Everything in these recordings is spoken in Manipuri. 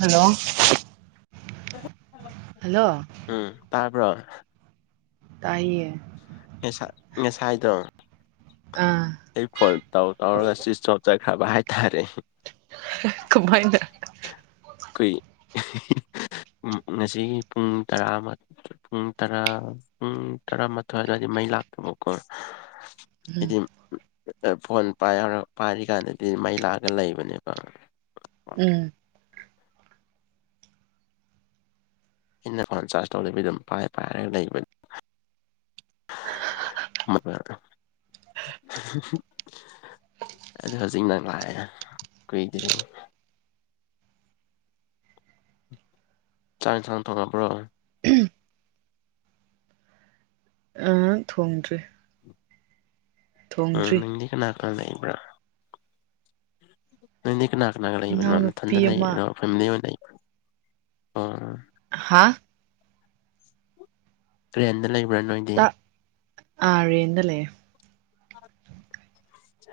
ꯍꯂꯣ ꯑꯣ ꯎꯝ ꯇ ꯭ꯔ ꯇꯌꯦ ꯉꯦꯁ ꯉꯦꯁꯥꯏꯗꯣ ꯑꯥ ꯑꯩ ꯐꯣꯟ ꯇꯔ ꯆꯁ ꯆ ꯍꯕ ꯍꯥꯏꯥꯏ ꯇꯔꯦ ꯀꯃꯥꯏꯅ ꯑꯩꯈꯣꯏ ꯉꯁꯤ ꯄꯨꯡ ꯇꯔꯥ ꯄꯨꯡ ꯇꯔꯥ ꯄꯨꯡ ꯇꯔꯥꯃꯥꯊꯣꯏ ꯑꯗꯨꯋꯥꯏꯗꯤ ꯃꯩ ꯂꯥꯛꯇꯕꯀꯣ ꯏ ꯎꯝ ꯐꯣꯟ ꯄꯥꯏꯔ ꯄꯥꯏꯔꯤꯀꯥꯟꯗꯗꯤ ꯃꯩ ꯂꯥꯛꯑꯒ ꯂꯩꯕꯅꯦꯕ ꯎꯝ ꯑꯩꯅ ꯐꯣꯟ ꯆꯥꯔꯖ ꯇꯧꯗꯕꯤ ꯑꯗꯨꯝ ꯄꯥꯏ ꯄꯥꯏꯔꯒ ꯂꯩꯕꯅꯤ ꯑꯗꯨ ꯍꯧꯖꯤꯛ ꯅꯪ ꯂꯥꯛꯑꯦ ꯀꯨꯏꯗ꯭ꯔꯤꯦ ꯆꯥꯡ ꯁꯥꯡꯅ ꯊꯣꯡꯉꯕ꯭ꯔꯣ ꯑ ꯊꯣꯡꯗ꯭꯭ꯔꯔꯤ ꯎ ꯀꯅꯅꯥꯀꯜꯕ꯭ꯔ ꯅꯣꯏꯅꯤꯅ ꯀꯅꯥꯒ ꯏꯅꯥꯎꯅꯨꯄꯤ ꯂꯩꯕꯅꯣꯅꯊꯟꯖ ꯑꯃ ꯂꯩꯔꯤꯔꯣ ꯐꯦꯃꯤꯂꯤ ꯑꯣꯏꯅ ꯂꯩ ꯑ ꯑ ꯐꯦ ꯂꯩ ꯭ꯔꯦꯟ ꯑꯣꯏꯗꯤ ꯑꯔꯦꯗ ꯂꯩꯦ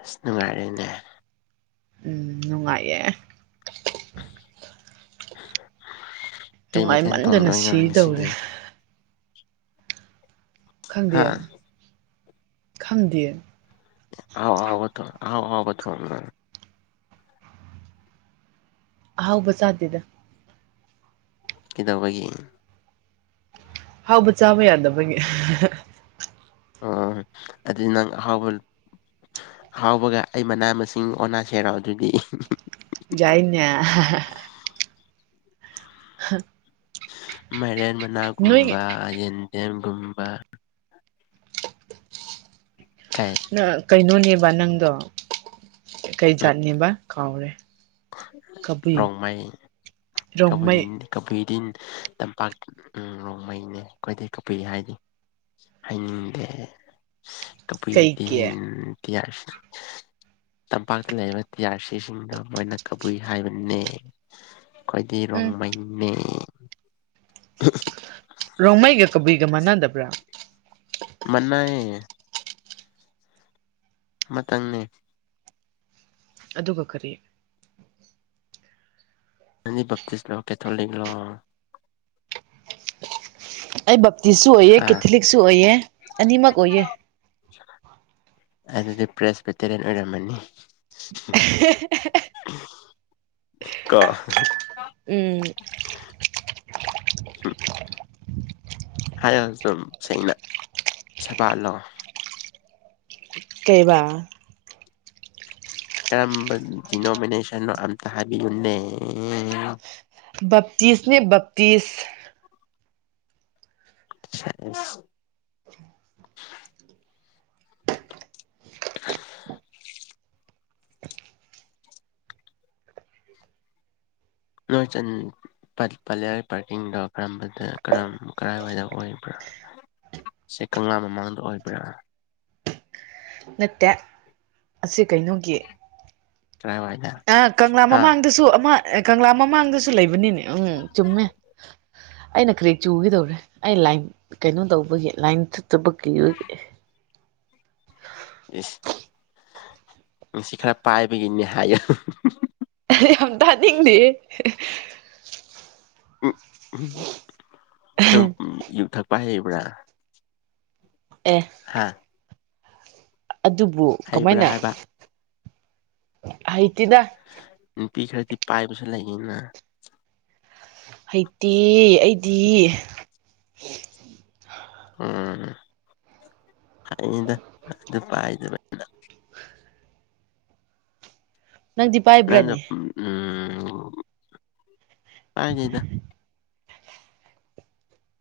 ꯑꯁ ꯅꯨꯡꯉꯥꯏꯔꯦꯅꯦ ꯎꯝ ꯅꯨꯡꯉꯥꯏꯌꯦꯦ ꯀꯩ ꯃꯊꯦꯜ ꯅꯨꯡꯉꯥꯏꯃꯟꯗꯅ ꯊꯣꯡꯗꯣꯏꯅꯣ ꯉꯁꯤꯗꯤ ꯁꯤꯗꯧꯔꯦ ꯍꯥ ꯈꯟꯗꯦꯝ ꯈꯝꯗꯌꯦ ꯑꯥꯎ ꯑꯕꯊ ꯑꯥꯎ ꯑꯥꯎꯕꯊ ꯋꯥꯦ ꯍꯥꯎꯕꯁꯗꯗ ꯀꯗꯧꯕꯒꯤ ꯍꯥꯎꯕ ꯆꯥꯕ ꯌꯥꯗꯕꯒꯤ ꯑꯣ ꯑꯗꯨꯗꯤ ꯅꯪ ꯑꯍꯥꯎꯕ ꯑꯍꯥꯎꯕꯒ ꯑꯩ ꯃꯅꯥ ꯃꯁꯤꯡ ꯑꯣꯅꯥ ꯁꯔꯣ ꯑꯗꯨꯗꯤ ꯌꯥꯏꯅꯦ ꯍꯥ ꯃ ꯅꯥꯒꯨꯝꯕ ꯌꯦ ꯌꯦꯟ ꯌꯦꯒꯨꯝꯕ ꯀꯩ ꯑ ꯀꯩꯅꯣꯅꯤ ꯅꯪꯗꯣ ꯀꯩ ꯖꯥꯠꯅꯦꯕ ꯀꯥꯎꯔꯦ ꯀꯕꯨꯏ ꯔꯣꯡꯃꯥꯏꯩ ꯀꯕꯨ ꯔꯣꯡꯃꯩ ꯀꯕꯨꯏꯒꯤꯗꯤꯟ ꯇꯝꯄꯥꯛ ꯅꯣꯡꯃꯩꯅꯦ ꯑꯩꯈꯣꯏꯗꯩ ꯀꯄꯤ ꯍꯥꯏꯗꯤ ꯍꯥꯏꯅꯤꯡꯗꯦ ꯇꯕꯨꯣꯏꯗꯤ ꯀꯩꯒꯤ ꯇꯤꯍ ꯇꯝꯄꯥꯛꯇ ꯂꯩꯔꯤꯕ ꯇꯤꯍꯥꯔ ꯁꯤꯁꯤꯡꯗ ꯃꯣꯏꯅ ꯀꯕꯨꯏ ꯍꯥꯏꯕꯅꯦ ꯈ꯭ꯋꯥꯣꯏꯗꯤ ꯎꯝ ꯔꯣꯡꯃꯩꯅꯤ [unintelligible] ꯃꯅꯥꯗꯕ꯭ꯔꯥ ꯃꯅꯥꯑ ꯑꯃꯇꯪꯅꯦ ꯑꯗꯨꯒ ꯀꯔꯤ ꯅꯟ ꯕꯇꯤꯤꯁ ꯂ ꯑꯣꯀꯦ ꯊꯂꯅꯤꯡꯣ ꯑꯩꯕ ꯇꯤꯁꯨ ꯑꯣꯏꯑꯦ ꯍꯥ ꯀꯦꯊꯂꯤꯛꯁꯨ ꯑꯣꯏꯑ ꯑꯅꯤꯃꯛ ꯑꯣꯏꯑꯦ ꯑꯗꯨꯗꯤ ꯄ꯭ꯔꯦꯁ ꯦꯇꯔꯤꯟ ꯑꯣꯏꯔꯝꯃꯅꯤ [unintelligible] ꯀꯥ ꯎꯝ ꯎꯝ ꯍꯥꯏꯔ ꯑꯗꯨꯝ ꯁꯦꯡꯩꯅ ꯁꯦꯕꯥꯠꯂꯣꯑꯣ ꯀꯩꯕꯥ ꯀꯔꯝꯕ ꯗꯤꯅꯣꯃꯤꯅꯦꯁꯟꯅꯣ ꯑꯝꯇ ꯍꯥꯏꯕꯤꯌꯨꯅꯦ ꯇꯤꯁꯅꯦ ꯇꯤꯁ [unintelligible] [unintelligible] ꯅꯣꯏ ꯄꯂ ꯄꯥꯔꯀꯤꯡꯗꯣ ꯀꯔꯝꯕꯗ ꯀꯔꯝ ꯀꯔꯥꯏꯋꯥꯏꯗ ꯑꯣꯏꯕ꯭ꯔꯥ ꯁꯦ ꯀꯪꯂꯥ ꯃꯃꯥꯡꯗ ꯑꯣꯏꯕ꯭ꯔꯥ ꯅꯠꯇꯦ ꯑꯁꯤ ꯀꯩꯅꯣꯒꯤ ꯀꯔꯥꯏꯋꯥꯏꯗ ꯑ ꯀꯪꯂꯥ ꯍꯥ ꯃꯃꯥꯡꯗꯁꯨ ꯑꯃ ꯑꯦ ꯀꯪꯂꯥ ꯃꯃꯥꯡꯗꯁꯨ ꯂꯩ ꯅꯤꯅꯦ ꯎꯝ ꯆꯨꯝꯃꯦ ꯑꯩꯅ ꯀꯔꯤꯦꯛ ꯆꯨꯈꯤꯗꯧꯔꯦ ꯑꯩ ꯂꯥꯏꯟ ꯀꯩꯅꯣ ꯇꯧꯕꯒꯤ ꯂꯥꯏꯟ ꯊꯠꯇꯕ ꯀꯤꯕꯒꯤ ꯁ ꯉ ꯁꯤ ꯈꯔ ꯄꯥꯏꯕꯒꯤꯅꯦ ꯍꯥꯏꯌꯦ ꯍꯩ ꯌꯥꯝ ꯇꯥꯅꯤꯡꯗꯤꯌꯦ ꯍ [inaudible] ꯎꯝ ꯎꯝꯋꯨꯝ ꯅꯪ ꯎꯝ ꯌꯨ ꯊꯛ ꯄꯥꯏ ꯍꯩꯕꯔꯥ ꯑꯦ ꯑꯗꯨꯕꯨ ꯍꯩꯕ꯭ꯔꯥ ꯀꯃꯥꯏꯅ ꯍꯥꯏꯕ ꯍꯩ ꯇꯤꯗ ꯅꯨꯄꯤ ꯈꯔꯗꯤ ꯄꯥꯏꯕꯁꯨ ꯂꯩꯌꯦꯅ ꯍꯩꯇꯦꯌꯦ ꯑꯩꯗꯤ ꯍ [inaudible] ꯎꯝ ꯍꯩꯅꯤꯗ ꯑꯗꯨꯝ ꯄꯥꯏꯗꯕꯩꯅꯤꯗ ꯅꯪꯗꯤ ꯅꯪꯅ ꯄꯥꯏꯕ꯭ꯔꯅꯦ ꯎꯝ ꯎꯝ ꯍꯩꯅꯤꯗ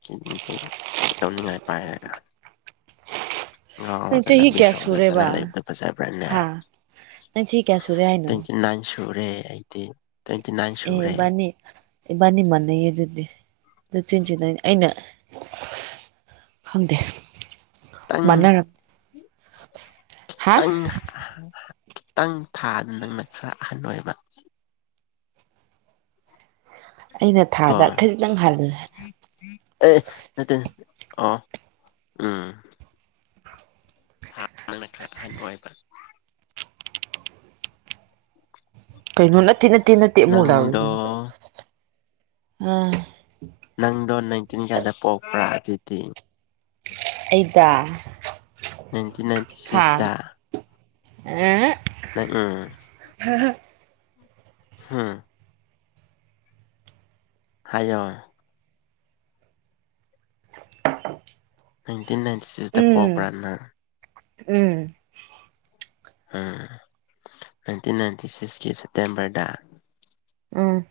ꯇꯤꯟ ꯀꯩꯅꯣ ꯇꯧꯅꯤꯡꯉꯥꯏ ꯄꯥꯏꯔꯒ ꯅꯪ ꯉꯥꯎꯔꯒ ꯆꯍꯤ ꯂꯝꯕꯤ ꯀꯌꯥ ꯁꯣꯔꯣꯛꯇ ꯁꯨꯔꯦꯕ ꯆꯠꯂ ꯂꯩꯕꯗꯨ ꯐꯖꯕꯔꯅꯦ ꯍꯥ ꯅꯪ ꯆꯍꯤ ꯀꯌꯥ ꯁꯨꯔꯦ ꯍꯥꯏꯅꯣ ꯇꯣꯏꯟꯇꯤꯅꯥꯏꯟ ꯁꯨ ꯁꯨꯔꯦ ꯑꯩꯗꯤ ꯇ꯭ꯋꯦꯟꯇꯤ ꯅꯥꯏꯟ ꯑꯦ ꯁꯨꯔꯦ ꯏꯕꯅꯤ ꯏꯕꯅꯤ ꯃꯅꯩꯌꯦ ꯑꯗꯨꯗꯤ ꯑꯗꯨ ꯆꯤꯟꯆꯤꯅꯥꯏꯟ ꯑꯩꯅ ꯈꯪꯗꯦ ꯇꯪ ꯃꯅꯔꯝ ꯇꯪ ꯑꯍꯥ ꯍꯥ ꯇꯪ ꯊꯥꯗꯅ ꯅꯪꯅ ꯈꯔ ꯑꯍꯜ ꯑꯣꯏꯕ ꯑꯩꯅ ꯀꯣ ꯊꯥꯗ ꯈꯖꯤꯛꯇꯪ ꯍꯜꯂꯦ ꯑꯦ ꯅꯠꯇꯦ ꯑꯣ ꯎꯝ ꯊꯥ ꯗ ꯅꯪꯅ ꯈꯔ ꯑꯍꯟ ꯑꯣꯏꯕ ꯀꯩꯅꯣ ꯅꯠ ꯅꯠꯇꯦ ꯅꯠꯇꯦ ꯃꯣꯖꯥ ꯅꯪꯗꯣ ꯑꯣꯏꯗꯣꯏꯅꯤ ꯑꯥ ꯅꯪꯗꯣ ꯅꯥꯏꯟꯇꯤꯟ ꯀꯥꯌꯥꯗ ꯄꯣꯛꯄ꯭ꯔꯥ ꯑꯗꯨꯗꯤ ꯑꯩꯗꯥ ꯅꯥꯏꯟꯇꯤꯟ ꯅꯥꯏꯟꯇꯤ ꯁꯤꯛꯁꯇ ꯑꯥ ꯎꯝ ꯍꯨꯡ ꯍꯥꯏꯖꯤꯔ ꯍꯥꯌꯅꯤ ꯑꯩꯠꯇꯇꯤꯟ ꯅꯥꯏꯟꯇꯤ ꯁꯤꯛꯁꯇ ꯎꯝ ꯄꯣꯛꯄ꯭ꯔꯥꯅꯪ ꯎꯝ ꯅꯥꯏꯟꯇꯤꯟ ꯅꯥꯏꯟꯇꯤ ꯁꯤꯛꯁꯀꯤ ꯁꯦꯞꯇꯦꯝꯕꯔꯗ ꯎꯝ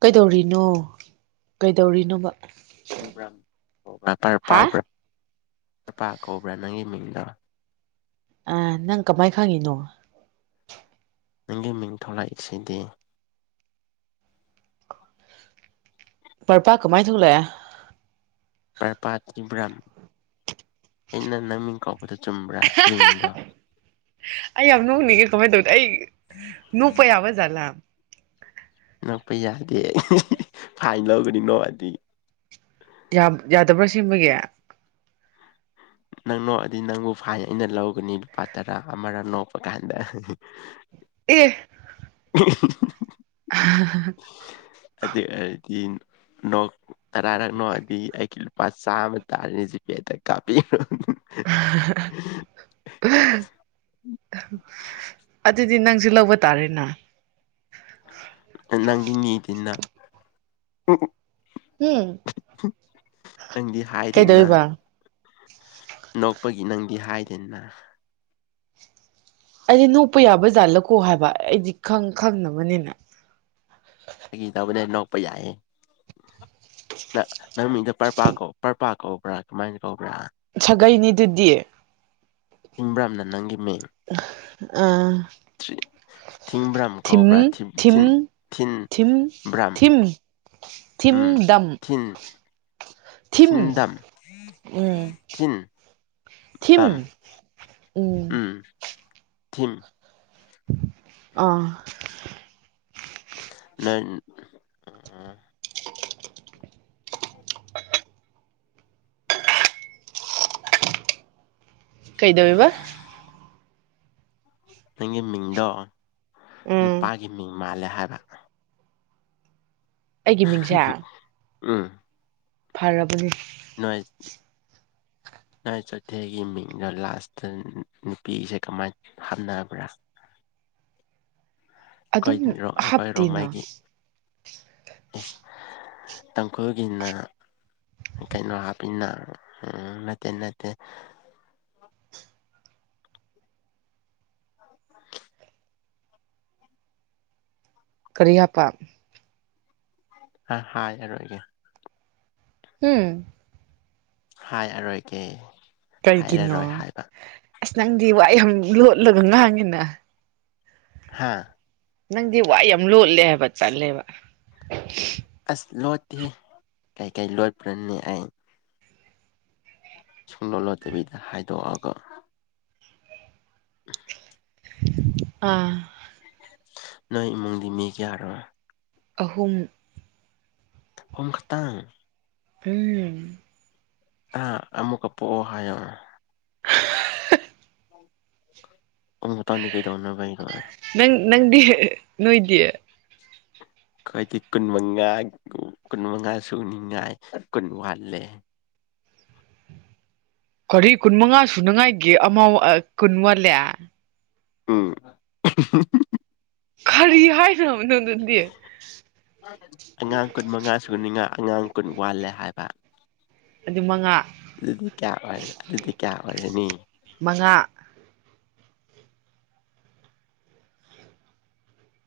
ꯀꯩꯗꯧꯔꯤꯅꯣ ꯀꯩꯗꯧꯔꯤꯅꯣꯕ ꯭ꯔꯦꯄꯔ ꯍꯥ ꯄꯥꯎꯕ꯭ꯔꯥ ꯆꯄꯥ ꯀꯧꯕ꯭ꯔꯥ ꯅꯪꯒꯤ ꯃꯤꯡꯗꯣ ꯑ ꯅꯪ ꯀꯃꯥꯏ ꯈꯥꯡꯉꯤꯅꯣ ꯅꯪꯒꯤ ꯃꯤꯡ ꯊꯂꯛꯏꯁꯤꯗꯤ ꯄꯔ ꯄ ꯀꯃꯥꯏ ꯊꯣꯛꯂꯦ ꯄ꯭ꯔꯄꯥ ꯏꯤꯕ꯭ꯔꯝ ꯑꯩꯅ ꯅꯪꯃꯤꯡ ꯀꯧꯕꯗ ꯆꯨꯝꯕ꯭ꯔꯥ ꯇ꯭ꯋꯤꯟꯗꯣ ꯑꯩ ꯌꯥꯝ ꯅꯣꯛꯅꯤꯡꯉꯦ ꯀꯃꯥꯏꯅ ꯇꯧꯅꯤ ꯑꯩ ꯅꯣꯛꯄ ꯌꯥꯕ ꯖꯠꯂꯥ ꯅꯛꯄ ꯌꯥꯗꯦ ꯐꯥꯏꯟ ꯂꯧꯒꯅꯤꯅꯣ ꯑꯗꯨꯗꯤ ꯌꯥꯗꯕ꯭ꯔꯥ ꯁꯦꯝꯕꯒꯤꯦ ꯅꯪ ꯅꯣꯛꯑꯗꯤ ꯅꯪꯕꯨ ꯐꯥꯏ ꯑꯩꯅ ꯂꯧꯒꯅꯤ ꯂꯨꯄꯥ ꯇꯔꯥ ꯑꯃꯔꯥ ꯅꯣꯛꯄ ꯀꯥꯟꯗ ꯑꯦ ꯎ [unintelligible] ꯑ ꯍꯥꯏꯗꯤ ꯅꯣꯛ ꯇꯔꯥꯔꯛꯅꯣꯗꯤ ꯑꯩꯂꯨ ꯄ ꯆꯥ ꯑꯃ ꯇꯥꯔꯅꯤꯁꯤꯄꯦꯗ ꯀꯥꯄꯤꯤ ꯑꯗꯨ ꯅꯪꯁꯨ ꯂꯧꯕ ꯇꯥꯔꯦꯅ ꯑꯗꯤꯡ ꯌꯦꯇꯟꯅ ꯎ ꯎ ꯎꯝ ꯅꯪꯗꯤ ꯍꯥꯏꯗꯦꯅ ꯀꯩꯗꯧꯔꯤꯕ ꯅꯣꯛꯄꯒꯤ ꯅꯪꯗꯤ ꯍꯥꯏꯗꯦꯅ ꯑꯩꯗꯤ ꯅꯣꯛꯄ ꯌꯥꯕꯖꯥꯠꯂꯀꯣ ꯍꯥꯏꯕ ꯑꯩꯗꯤ ꯈꯪ ꯈꯪꯅꯕꯅꯤꯅ ꯄꯩ ꯌꯥꯏ ꯑ ꯅꯪ ꯃꯤꯗ ꯄꯔꯄꯥ ꯀꯧꯕ ꯄꯔꯄꯥ ꯀꯧꯕ꯭ꯔꯥ ꯀꯃꯥꯏꯅ ꯀꯧꯕ꯭ꯔꯥ ꯀꯩꯅꯤꯗꯨꯗꯤꯌꯦ ꯏꯕ꯭ꯔꯝꯅ ꯅꯪꯒꯤ ꯃꯤꯡ ꯑꯥ ꯎꯝ ꯊꯤꯡꯕ꯭ꯔꯥꯝ ꯀꯧꯕ꯭ꯔꯥꯤꯟ ꯊꯤꯟ ꯊꯤꯝ ꯕ꯭ꯔꯝ ꯊꯤꯝ ꯎꯝ ꯗꯝ ꯊꯤꯟ ꯊꯤꯝ ꯊꯤꯟꯗꯝ ꯎꯝ ꯊꯤꯟ ꯊꯤꯝ ꯕꯝ ꯎꯝ ꯊꯨꯝ ꯑꯥ ꯅꯪ ꯀꯩꯗꯕꯕ ꯅꯪꯒꯤ ꯃꯤꯗꯣ ꯎꯝ ꯅꯨꯄꯥꯒꯤꯅꯤ ꯃꯤꯡ ꯃꯥꯜꯂꯦ ꯍꯥꯏꯕ ꯑꯩꯒꯤ ꯃꯤꯡꯁꯦ [unintelligible] [unintelligible] ꯎꯝ ꯐꯔꯕꯅꯦ ꯅꯣꯏꯥꯏ ꯂꯥꯏ ꯆꯩꯊꯦꯒꯤ ꯃꯤꯡꯗꯣ ꯂꯥꯁꯇ ꯅꯨꯄꯤꯁꯦ ꯀꯃꯥꯏ ꯍꯥꯞꯅꯕ꯭ꯔꯥ ꯑꯩꯈꯣꯏ ꯑꯗꯨꯝ ꯑꯩꯈꯣꯏ ꯍꯥꯞꯇꯦꯅ ꯔꯣꯡꯃꯩꯒꯤ ꯏꯁ ꯇꯥꯡꯈꯨꯜꯒꯤꯅ ꯀꯩꯅꯣ ꯍꯥꯞꯄꯤꯟꯅ ꯇꯅꯇ ꯀꯔꯤꯌꯥꯄꯥ ꯍ ꯌꯥꯔꯣꯏꯒꯦ ꯎꯝ ꯍꯥꯏ ꯑꯔꯣꯏꯒꯦ ꯀꯩ ꯀꯅꯣ ꯑꯁ ꯅꯪꯗꯤ ꯋꯥ ꯌꯥꯝ ꯂꯣꯠꯂꯒ ꯉꯥꯡꯉꯤꯅ ꯍꯥꯥ ꯅꯪꯗꯤ ꯋꯥ ꯌꯥꯝ ꯂꯣꯜꯂꯦ ꯍꯥꯏꯕ ꯆꯠꯂꯦꯕ ꯑꯁ ꯂꯣꯠꯇꯦ ꯀꯩꯀꯩ ꯂꯣꯠꯄ꯭ꯔꯅꯦ ꯑꯩ ꯁꯨꯝ ꯂꯣꯂꯠꯇꯕꯤꯗ ꯍꯥꯏꯗꯣꯛꯑꯒ [unintelligible] ꯑꯥ ꯅꯣꯏ ꯏꯃꯨꯡꯗꯤ ꯃꯤ ꯀꯌꯥꯔꯣ ꯑꯍꯨꯝ ꯑꯣꯣꯡꯈ ꯇ ꯍꯝ ꯑ ꯑꯃꯃꯨꯀ ꯄ ꯍꯥꯏ ꯑꯣ ꯇꯅꯤ ꯀꯩꯗꯔ ꯅꯣꯏꯗꯌꯦ ꯑꯩꯈꯣꯏꯗꯤ ꯀꯨꯟ ꯃꯉꯥ ꯀꯨꯟ ꯃꯉꯥ ꯁꯨꯅꯤꯡꯉꯥꯏ ꯀꯨꯟ ꯋꯥꯠꯂꯦ ꯀꯔꯤ ꯀꯨꯟ ꯃꯉꯥ ꯁꯨꯅꯉꯥꯏꯒꯤꯦ ꯑꯃ ꯀꯨꯟ ꯋꯥꯜꯂꯦ ꯑꯥ ꯀꯔꯤ ꯍꯥꯏꯅꯕꯅꯣ ꯑꯗꯨꯗꯤ ꯑꯉꯥꯡ ꯀꯨꯟ ꯃꯉꯥ ꯁꯨꯅꯤꯉꯥ ꯑꯉꯥꯡ ꯀꯨꯟ ꯋꯥꯜꯂꯦ ꯍꯥꯏꯕ ꯑꯗꯨ ꯃꯉꯥ ꯑꯗꯨꯗꯤ ꯀꯌꯥ ꯑꯣꯏꯔ ꯑꯗꯨꯗꯤ ꯀꯌꯥ ꯑꯣꯏꯔꯅꯤ ꯃꯉꯥ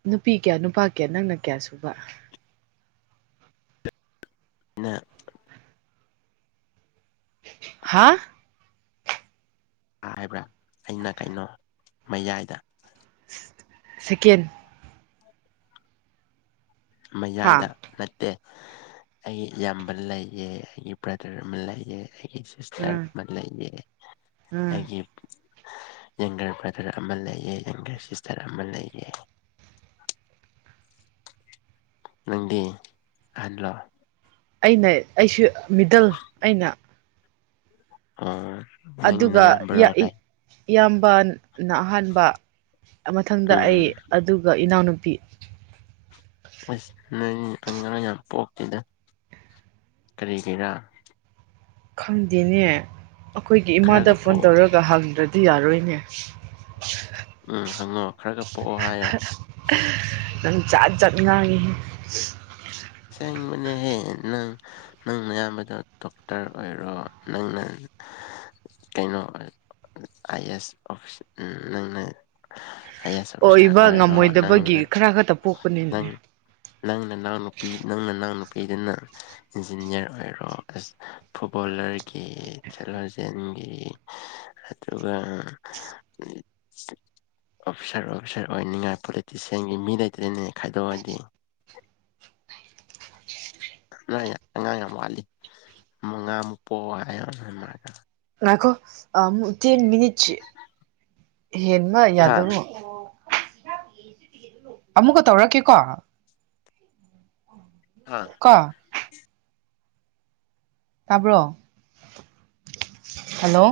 ꯅꯨꯄꯤ ꯀꯌꯥ ꯅꯨꯄꯥ ꯀꯌꯥ ꯅꯪꯅ ꯀꯌꯥ ꯁꯨꯕ ꯑ ꯍꯥ ꯍꯥꯏꯕ꯭ꯔꯥ ꯑꯩꯅ ꯀꯩꯅꯣ ꯃꯌꯥꯏꯗ ꯁꯀꯦꯟ ꯍꯥ ꯃꯌꯥꯏꯗ ꯅꯠꯇꯦ ꯑꯩ ꯏꯌꯥꯝꯕ ꯂꯩꯑꯦ ꯑꯩꯒꯤ ꯕ꯭ꯔꯗꯔ ꯑꯃ ꯂꯩꯌꯦꯦ ꯑꯩꯒꯤ ꯁꯤꯁꯇꯔ ꯎꯝ ꯑꯃ ꯂꯩꯌꯦ ꯎꯝ ꯑꯩꯒꯤ ꯌꯪꯒꯔ ꯕ꯭ꯔꯗꯔ ꯑꯃ ꯂꯩꯑ ꯌꯦꯪꯒꯔ ꯁꯤꯁꯇꯔ ꯑꯃ ꯂꯩꯑ ꯅꯪꯗꯤ ꯑꯍꯜꯂꯣꯑꯣ ꯑꯩꯅ ꯑꯩꯁꯨ ꯃꯤꯗꯜ ꯑꯩꯅ ꯑꯣ ꯏ ꯌꯥꯕꯣ ꯂꯩꯦ ꯏꯌꯥꯝꯕꯥꯟ ꯅ ꯑꯍꯥꯟꯕ ꯃꯊꯪꯗ ꯑꯩ ꯎꯝ ꯑꯗꯨꯒ ꯏꯅꯥꯎꯅꯨꯄꯤ ꯅꯨꯄꯤ ꯑꯁ ꯅꯣꯏꯇ ꯉꯔꯥꯡ ꯌꯥꯝ ꯄꯣꯛꯇꯦꯗ ꯀꯔꯤꯒꯤꯔꯥ ꯈꯪꯗꯦꯅꯦ ꯑꯩꯈꯣꯏꯒꯤ ꯏꯃꯥꯗ ꯈꯔꯒ ꯐꯣꯟ ꯄꯣꯛ ꯇꯧꯔꯒ ꯍꯪꯗ꯭ꯔꯗꯤ ꯇꯤ ꯌꯥꯔꯣꯏꯅꯦ ꯎꯝ ꯍꯪꯉꯣ ꯈꯔꯒ ꯄꯣꯛꯑꯣ ꯍꯥꯏꯌꯣ [inaudible] ꯆꯥꯖꯅꯤꯡꯉ ꯁꯅꯤꯡꯕꯅꯦꯍꯦ ꯅꯪ ꯅꯪ ꯑꯌꯥꯝꯕꯗꯣ ꯗꯣꯛꯇꯔ ꯑꯣꯏꯔꯣ ꯅꯪꯅ ꯀꯩꯅꯣ ꯑꯥꯏ ꯑꯦꯁ ꯑꯣꯐꯤꯁ ꯅꯪꯅ ꯑꯥꯏ ꯑꯦꯁ ꯑꯣꯐꯤꯁꯥꯔ ꯑꯣꯏꯕ ꯑꯣꯏꯔꯣ ꯉꯝꯃꯣꯏꯗꯕꯒꯤ ꯅꯪꯅ ꯈꯔ ꯈꯛꯇ ꯄꯣꯛꯄꯅꯤꯅꯦ ꯅꯪ ꯅꯪ ꯅꯅꯥꯎ ꯅꯨꯄꯤ ꯅꯪ ꯅꯅꯥꯎ ꯅꯨꯄꯤꯗꯨꯅ ꯏꯟꯖꯤꯅꯤꯌꯥꯔ ꯑꯣꯏꯔꯣ ꯐꯨꯠꯕꯣꯂꯔꯒꯤ ꯁꯦꯂꯖꯤꯦꯟꯒꯤ ꯑꯗꯨꯒ ꯑꯣꯐꯤꯁꯥꯔ ꯑꯣꯐꯤꯁꯥꯔ ꯑꯣꯏꯅꯤꯡꯉꯥꯏ ꯄꯣꯂꯤꯇꯤꯁꯤꯌꯥꯟꯒꯤ ꯃꯤ ꯂꯩꯇꯗꯅꯦ ꯈꯥꯏꯗꯣꯛꯑꯗꯤ ꯑ ꯑꯉꯥꯡ ꯌꯥꯝ ꯋꯥꯠꯂꯤ ꯃꯉꯥꯃꯨꯛ ꯄꯣꯛ ꯍꯥꯏ ꯂꯈꯣ ꯇꯦꯟ ꯃꯤꯅꯤꯠꯁ ꯍꯦꯟꯃ ꯍꯥ ꯌꯥꯗꯕꯣ ꯑꯃꯨꯛꯀ ꯇꯧꯔꯛꯀꯦꯀꯣ ꯑ ꯀ ꯇꯥꯕ꯭ꯔꯣ ꯍꯜꯂꯣ